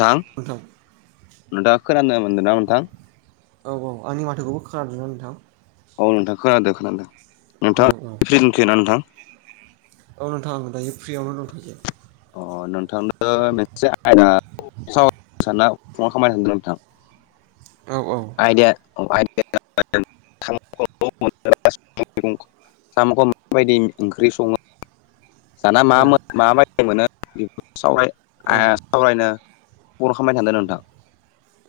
दां नोंथां नोंथाङा खोनानो मोनदों ना नोंथां। औ औ आंनि माथोखौबो खोनादोंना नोंथां औ नोंथां खोनादो खोनादों। औ नोंथाङा औ फ्रि दंथ'योना नोंथां औ नोंथां आङो दायो फ्रियावनो दंखायो। अ नोंथांनो मोनसे आयद स साना फङाव खामायनो सानदों नोंथां। औ औ। आयदाया आयदाया जाबाय [unintelligible] मैगं साम'खौ माबायदि ओंख्रि सङो जाना मा औ माबायदि मोनो बे सावराय औ सावरायनो बर' खालामबाय थांदों नोंथां।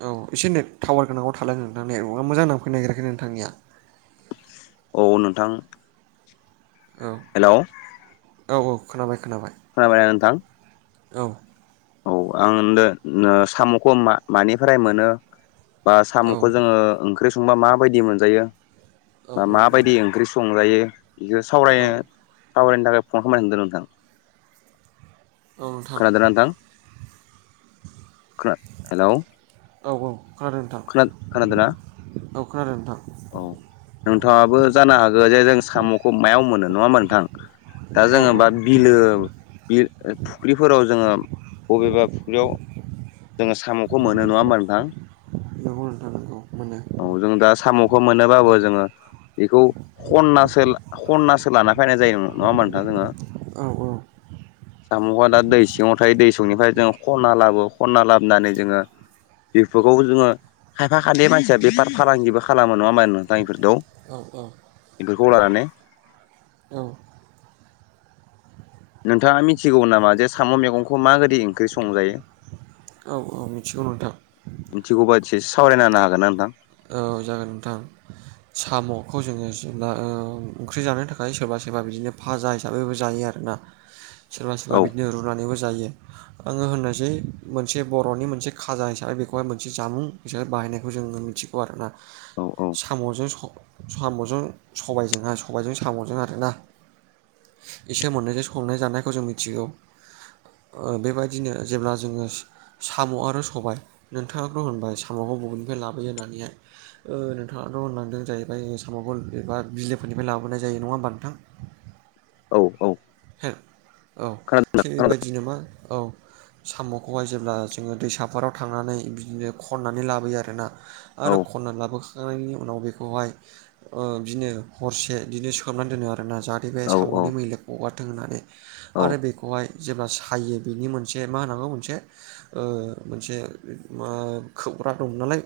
औ एसे नेट टावार गोनाङाव थालाय नोंथां नेटवर्कआ मोजां नांफैनो नागिरेराखै नोंथांनिया औ नोंथां। औ हेल'। औ औ खोनाबाय खोनाबाय खोनाबायना नोंथां? औ। औ आं दा ओ साम'खौ मा मानिफ्राय मोनो बा औ साम'खौ जोङो ओंख्रि संबा माबायदि मोनजायो बा औ औ माबायदि ओंख्रि संजायो बेखौ औ सावरायनो सावरायनो थाखाय फन खालामनो होनदों नोंथां। औ नोंथां खोनादोंना नोंथां? खोना हेल'। औ खोनादों नोंथां। खोना खानादोंना? औ खोनादों नोथां। औ नोंथाङाबो जानो हागौ जे जों साम'खौ मायाव मोनो नंङा होमबा नोंथां? दा औ जोङो औ बा बिलो बि फुख्रिफोराव जोङो बबेबा फुख्रियाव जोङो साम'खौ मोनो नङा होमबा नोंथां? नंगौ नोंथां नंगौ मोनो औ जों दा साम'खौ मोनोबाबो जोङो बेखौ खननासो खननासो लाना फैनाय जायो नङा होमबा नोंथां जोङो। औ औ [inaudible] साम'आ दा दै सिङाव थायो दैसंनिफ्राय जोङो खनना लाबो खनना लाबोनानै जोङो बेफोरखौबो जोङो खायफा खायनै मानसिया बेफार फालांगिबो खालामो नंङा होमबा नोंथां इफोरदौ औ इफोरखौ लानानै। औ नोंथाङा मिथिगौ नामा जे साम' मैगंखौ मा गोदि ओंख्रि संजायो? औ औ मिथिगौ नोंथां। मिथिगौबा एसे सावरायना होनो हागोन ना नोंथां? औ जागोन नोंथां। साम'खौ जोङो जेब्ला ओ ओंख्रि जानो थाखाय सोरबा सोरबा बिदिनो फाजा हिसाबैबो जायो आरोना। [inaudible] सोरबा औ सोरबा बिदिनो रुनानैबो जायो। आंङो होननोसै मोनसे बर'नि मोनसे खाजा हिसाबै बेखौहाय मोनसे जामुं बिसोरो बाहायनायखौ जोङो मिथिगौ आरोना। औ औ साम'जों स' साम'जों सबायजोंहा सबायजों साम'जों आरोना। इसोर मोननैजों संनाय जानायखौ जों मिथिगौ। ओ बेबायदिनो जेब्ला जोङो साम' आरो सबाय नोंथाङाथ' होनबाय साम'खौ बबेनिफ्राय लाबोयो होननानैहाय ओ नोंथाङाथ' होनलांदों जाहैबाय साम'गल एबा बिलोफोरनिफ्राय लाबोनाय जायो नङा होमबा नोंथां? औ औ। [unintelligible] औ खोनादों थि खोनादों बेबायदिनो मा औ साम'खौहाय जेब्ला जोङो दैसाफोराव थांनानै बिदिनो खननानै लाबोयो आरोना। औ आरो खननानै लाबोखांनायनि उनाव बेखौहाय ओ बिदिनो हरसे बिदिनो सोमनानै दोनो आरोना जा बे औ औ साम'नि मैलाखौ गगारथों होननानै औ आरो बे खौहाय जेब्ला सायो बेनि मोनसे मा होननांगौ मोनसे ओ मोनसे मा खोबग्रा दं नालाय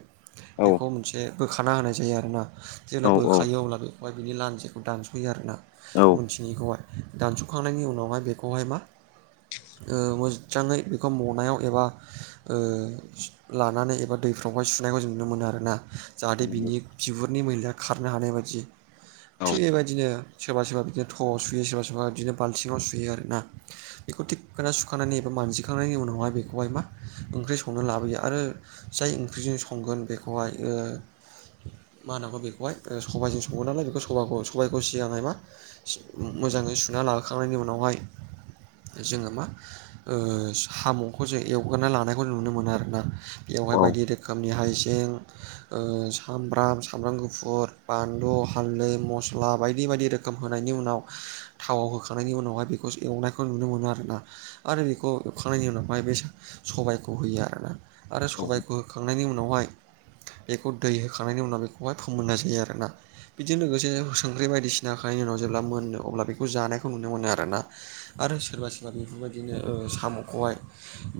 औ औ बेखौ मोनसे बोखाना होनाय जायो आरोना औ जेब्ला औ बोखायो अब्लाबो ओमफ्राय बिनि लान्जिखौ दानस'यो आरोना। औ [unintelligible] दानस'खांनायनि उनावहाय बेखौहाय मा ओ मोजाङै बेखौ मनायाव एबा ओ लानानै एबा दैफ्रावहाय सुनायखौ जों नुनो मोनो आरोना। जाहाथे बिनि बिगुरनि मैलाया खारनो हानाय बायदि थिग औ बेबायदिनो सोरबा सोरबा बिदिनो थ'आव सुयो सोरबा सोरबा बिदिनो बाल्थिंङाव सुयो आरो ना। बेखौ थिखोना सुखांनायनि एबा मानजिखांनायनि उनावहाय बेखौहाय मा ओंख्रि संनो लाबोयो आरो जाय ओंख्रिजों संगोन बेखौहाय ओ मा होनांगौ बेखौहाय सबायजों सङो नालाय बेखौखौ सबायखौ सिगांहाय मा मोजाङै सुना लाखांनायनि उनावहाय जोङो मा ओ साम'खौ जों एवगारना लानायखौ जों नुनो मोनो आरोना। बेयावहाय नंगौ बायदि रोखोमनि हाइजें ओ सामब्राम सामब्राम गुफुर बानलु हालदै मस्ला बायदि बायदि रोखोम होनायनि उनाव थावाव होखांनायनि उनावहाय बेखौ एवनायखौ नुनो मोनो आरोना। आरो बेखौ एवखांनायनि उनावहाय बे सबायखौ होयो आरोना आरो सबायखौ होखांनायनि उनावहाय बेखौ दै होखांनायनि उनाव बेखौहाय फोमोन्नाय जायो आरोना बिदि लोगोसे संख्रि बायदिसिनाखांनायनि उनाव जेब्ला मोनो अब्ला बेखौ जानायखौ नुनो मोनो आरोना आरो सोरबा सोरबा बेफोरबायदिनो ओ साम'खौहाय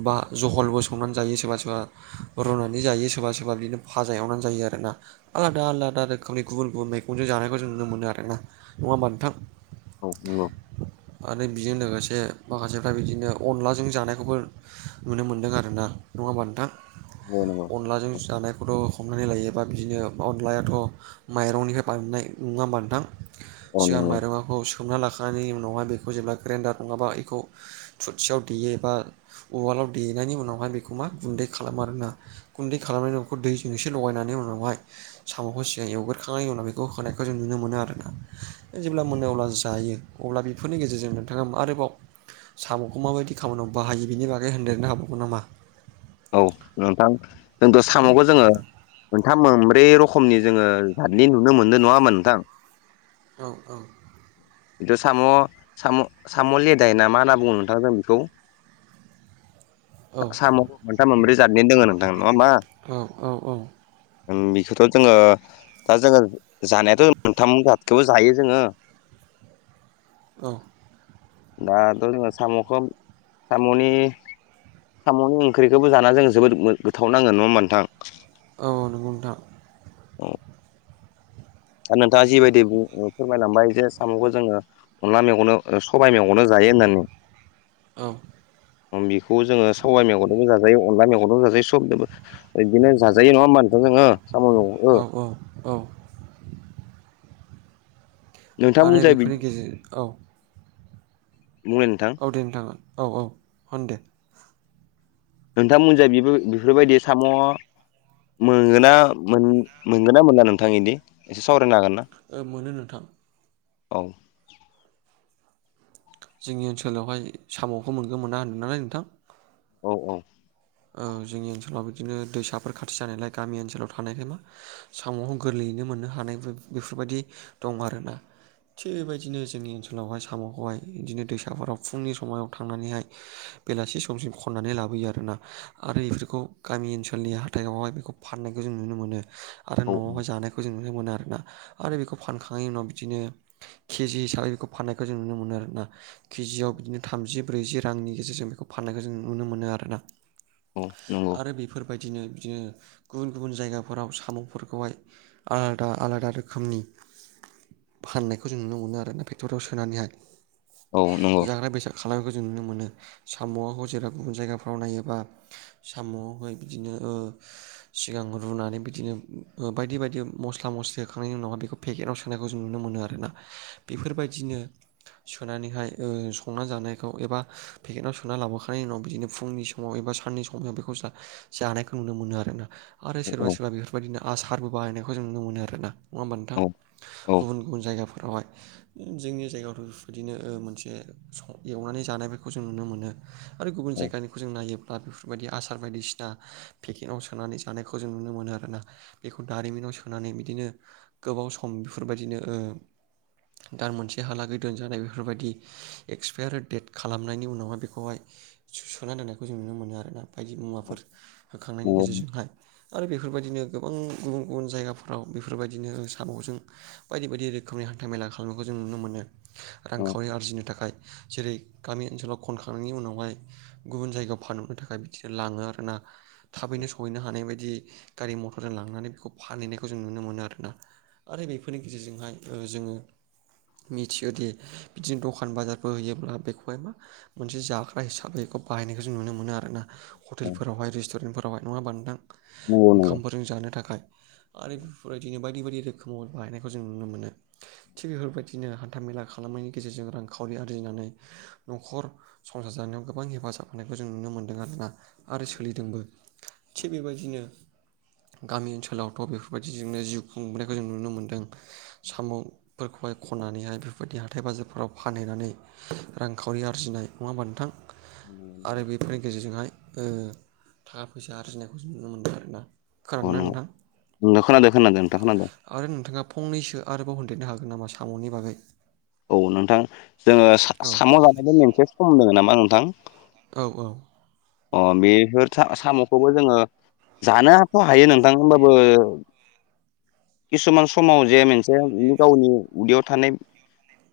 बा जहलबो संनानै जायो सोरबा सोरबा रुनानै जायो सोरबा सोरबा बिदिनो फाजा एवनानै जायो आरो ना आलादा आलादा रोखोमनि गुबुन गुबुन मैगंजों जानायखौ जों नुनो मोनो आरो ना नङा होमबा नोंथां? औ नोंगौ आरो बिजों लोगोसे माखासेफ्रा बिदिनो अनलाजों जानायखौबो नुनो मोन्दों आरोना नङा होमबा नोंथां? औ नोंगौ अनलाजों जानायखौथ' हमनानै लायोबा बिदिनो अनलायाथ' माइरंनिफ्राय बानायनाय नङा नोंथां औ सिगां नंगौ माइरङा खौ सोमना लाखांनायनि उनावहाय बेखौ जेब्ला ग्रेन्डार नङाबा इखौ थुरसियाव देयो एबा उवालाव देनायनि उनावहाय बेखौ मा गुन्दै खालामो आरोना गुन्दै खालामनायनि उखौ दैजों एसे लगायनानै उनावहाय साम'खौ सिगां एवगोरखांनायनि उनाव बेखौ होनाय जों नुनो मोनो आरोना जेब्ला मोनो अब्ला जायो अब्ला बेफोरनि गेजेरजों नोंथाङा आरोबाव साम'खौ माबायदि खामानियाव बाहायो बिनि बागै होनदेरनो हाबावगोन नामा? औ नोंथां जोंथ' औ साम'खौ जोङो मोनथाम मोनब्रै रखमनि जोङो जादनि नुनो मोनदों नङा होनबा नोंथां? औ औ खिन्थु साम' साम' लेदाय ना मा होनना बुङो नोंथां जों बेखौ औ साम' मोनथाम मोनब्रै जादनिनो दोङो नोंथां नङा होमबा? औ औ औ बेखौथ' जोङो दा जोङो जानायाथ' मोनथाम थेवबो जायो जोङो औ दाथ' जोङो साम'खौ साम'नि साम'नि ओंख्रिखौबो जाना जोंङो जोबोद गोथाव नांङो नङा होमबा नोंथां? औ नंगौ नोंथां। आरो नोंथाङा जिबायदि [unintelligible] फोरमायलांबाय जे साम'खो जोङो अनला मैगंदो सबाय मेगंदो जायो होननानै। औ बेखौ जोङो सबाइ मेगंदोबो जाजायो अनला मेगंदोबो जाजायो सबदोबो। बिदिनो जाजायो नङा होनोमबा नोंथां जोङो साम' मेगंखौ औ औ औ आरो नोंथांमोनजाय बेफोरनि बिदि गेजेर औ बुंनाय नोंथां औ दे नोथां औ औ होन दे नोंथांमोनजों बेबो बेफोरबायदि साम' मोनगोना मोनगोन ना मोना नोंथांनिदि एसे सावरायनो हागोन ना मोनो नोंथां औ जोंनि ओनसोलावहाय साम'खौ मोनगौ मोना होन्दों नालाय नोंथां औ औ ओ जोंनि ओनसोलाव बिदिनो दैसाफोर खाथि जानायलाय गामि ओनसोलाव थानायखाय मा साम'खौ गोरलैयैनो मोननो हानायबो बेफोरबायदि दं आरोना थिग इबायदिनो जोंनि ओनसोलावहाय सामखौहाय बिदिनो दैसाफोराव फुंनि समायाव थांनानैहाय बेलासि समसिम खननानै लाबोयो आरोना आरो इफोरखौ गामि ओनसोलनि हाथायावहाय बेखौ फाननायखौ जों नुनो मोनो आरो औ नआवहाय जानायखौ जों नुनो मोनो आरोना आरो बेखौ फानखांनायनि उनाव बिदिनो केजि हिसाबै बेखौ फाननायखौ जों नुनो मोनो आरोना केजियाव बिदिनो थामजि ब्रैजि रांनि गेजेरजों बेखौ फाननायखौ जों नुनो मोनो आरोना औ नंगौ आरो बेफोरबायदिनो बिदिनो गुबुन गुबुन जायगाफोराव सामफोरखौहाय आलादा आलादा रोखोमनि फाननायखौ जों नुनो मोनो आरोना फेक्टरियाव सोनानैहाय औ नंगौ जाग्रा बेसाद खालामनायखौ जों नुनो मोनो सामआखौ जेराव गुबुन जायगाफ्राव नायोबा सामआव हाय बिदिनो ओ सिगां रुनानै बिदिनो ओ बायदि बायदि मस्ला मस्लि होखांनायनि उनावहा बेखौ पेकेटआव सोनायखौ जों नुनो मोनो आरोना बेफोरबायदिनो सोनानैहाय ओ संना जानायखौ एबा पेकेटाव सोना लाबोखांनायनि उनाव बिदिनो फुंनि समाव एबा सान साननि समाव बेखौ जा-जानायखौ नुनो मोनो आरोना आरो औ औ सोरबा सोरबा बेफोर बेबायदिनो आसारबो बाहायनायखौ जों नुनो मोनो आरोना नङा होमबा औ नोंथां अ गुबुन गुबुन जायगाफोरावहाय जोंनि जायगायावथ बेबायदिनो ओ मोनसे सं एवनानै जानाय बेखौ जों नुनो मोनो आरो गुबुन जायगानिखौ जों नायोब्ला दा बेफोरबायदि आसार बायदिसिना पेकिंआव सोनानै जानायखौ जों नुनो मोनो आरोना बेखौ दारिमिनाव सोनानै बिदिनो गोबाव सम बेफोरबायदिनो ओ दान मोनसे हालागै दोनजानाय बेफोरबायदि एक्सपायार डेट खालामनायनि उनावहाय बेखौहाय सो-सोना दोननायखौ जों नुनो मोनो आरो ना बायदि मुवाफोर होखांनायनि गेजेरजोंहाय आरो बेफोरबायदिनो गोबां गुबुन गुबुन जायगाफोराव बेफोरबायदिनो सामजों बायदि बायदि रोखोमनि हान्था मेला खालामनायखौ जों नुनो मोनो रांखावरि आरजिनो थाखाय जेरै गामि ओनसोलाव खनखांनायनि उनावहाय गुबुन जायगायाव फानहरनो थाखाय बिदिनो लाङो आरोना थाबैनो सहैनो हानाय बायदि गारि मथरजों लांनानै बेखौ फानहैनायखौ जों नुनो मोनो आरोना आरो बेफोरनि गेजेरजोंहाय ओ जोङो मिथियोदि बिदिनो दखान बाजारफोर होयोब्ला बेखौहाय मा मोनसे जाग्रा हिसाबै इखौ बाहायनाय जों नुनो मोनो आरोना हटेलफोरावहाय रेस्टेफोरावहाय नङा होमबा नोंथां नंगौ नंगौ ओखामबो जों जानो थाखाय आरो बेफोरबायदिनो बायदि बायदि रोखोमाव बाहायनायखौ जों नुनो मोनो थिग बेफोरबायदिनो हान्थामेला खालामनायनि गेजेरजों रांखावरि आरजिनानै नखर संसार जानायाव गोबां हेफाजाब नायखौ जों नुनो मोन्दों आरोना आरो सोलिदोंबो थिग बेबायदिनो गामि ओनसोलावथ बेफोरबायदिजोंनो जिउ खुंबोनायखौ जों नुनो मोन्दों सामफोरखौहाय खननानैहाय बेफोरबायदि हाथाय बाजारफोराव फानहैनानै रांखावरि आरजिनाय नङा होनबा नोंथां? [unintelligible] उम आरो बेफोरनि गेजेरजोंहाय ओ थाखा फैसा आरजिनायखौ जों नुनो मोनदों आरोना? अ खोनादोंना नंगौ नोंथां नोंगो खोनादो खोनादो नोंथां खोनादो। आरो नोंथाङा फंनैसो आरोबाव होनदेरनो हागोन नामा सामुनि बागै। औ नोंथां जोङो औ सा-सामु जानायबो मोनसे सम दोङो नामा नोंथां? औ औ अ बेफोर था साम'खौबो जोङो जानोफ हायो नों थां होमबाबो किसुमान समाव जे मोनसे गावनि उदैयाव थानाय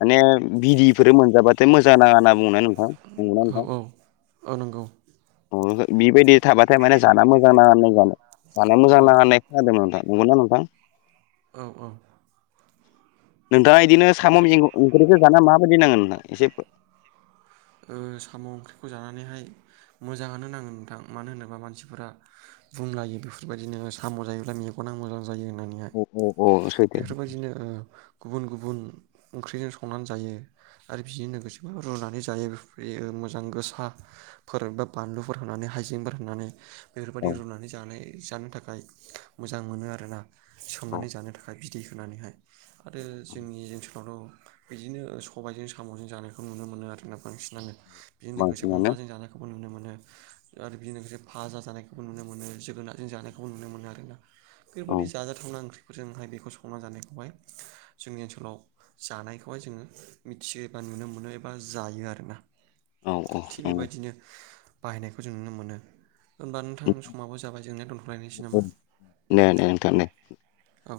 माने बिदिफोर मोनजाबाथाय मोजां नाङा होनना बुङोना नोंथां नंगौना औ नोंथां? औ औ नोंगौ। बिबायदि थाबाथाय माने जाना मोजां नाङा होननाय जानो जानाया मोजां औ नाङानाय खोनादों नोंथां नंगौना नोंथां? औ औ नोंथाङा बिदिनो साम' ओंख्रिखौ जाना माबायदि नांगो नोंथां एसे साम' ओंख्रिखौ जानानैहाय मोजां होनो नाङो नोंथां मानो होनोबा मानसिफोरा बुंलायो बेफोरबायदिनो साम' जायोब्ला मेगना मोजां जायो होननानै औ औ औ सैथो बेफोरबायदिनो गुबुन गुबुन ओंख्रिजों संनानै जायो आरो बिजों लोगोसेबो रुनानै जयो मोजां गोसाफोर बा बानलुफोर होनानै हाइजेंफोर होनानै बेफोरबायदि औ रुनानै जानाय जानो थाखाय मोजां मोनो आरोना औ सोमनानै जानो थाखाय दै होनानैहाय आरो जोंनि ओनसोलावथ' बिदिनो सबायजों साम'जों जानायखौ नुनो मोनो आरो बांसिनानो बेजों लोगोसे बांसिनानो अनलाजों जानायखौबो नुनो मोनो। आरो बिजों लोगोसे फाजा जानायखौबो नुनो मोनो जोगोनारजों जानायखौबो नुनो मोनो आरोना? औ बेफोरबायदि जाजाथावना ओंख्रिफोरजोंहाय बेखौ संना जानायखौहाय जोंनि ओनसोलाव जानायखौहाय जोङो मिथियोबा नुनो मोनो एबा जायो आरोोना औ औ थिग बेबायदिनो बाहायनायखौ जों नुनो मोनो। होनबा नोंथांनि समाबो जाबाय जोंनाय दोनथ'लायनोसै नामा? नंगौ दे दे नोंथां दे औ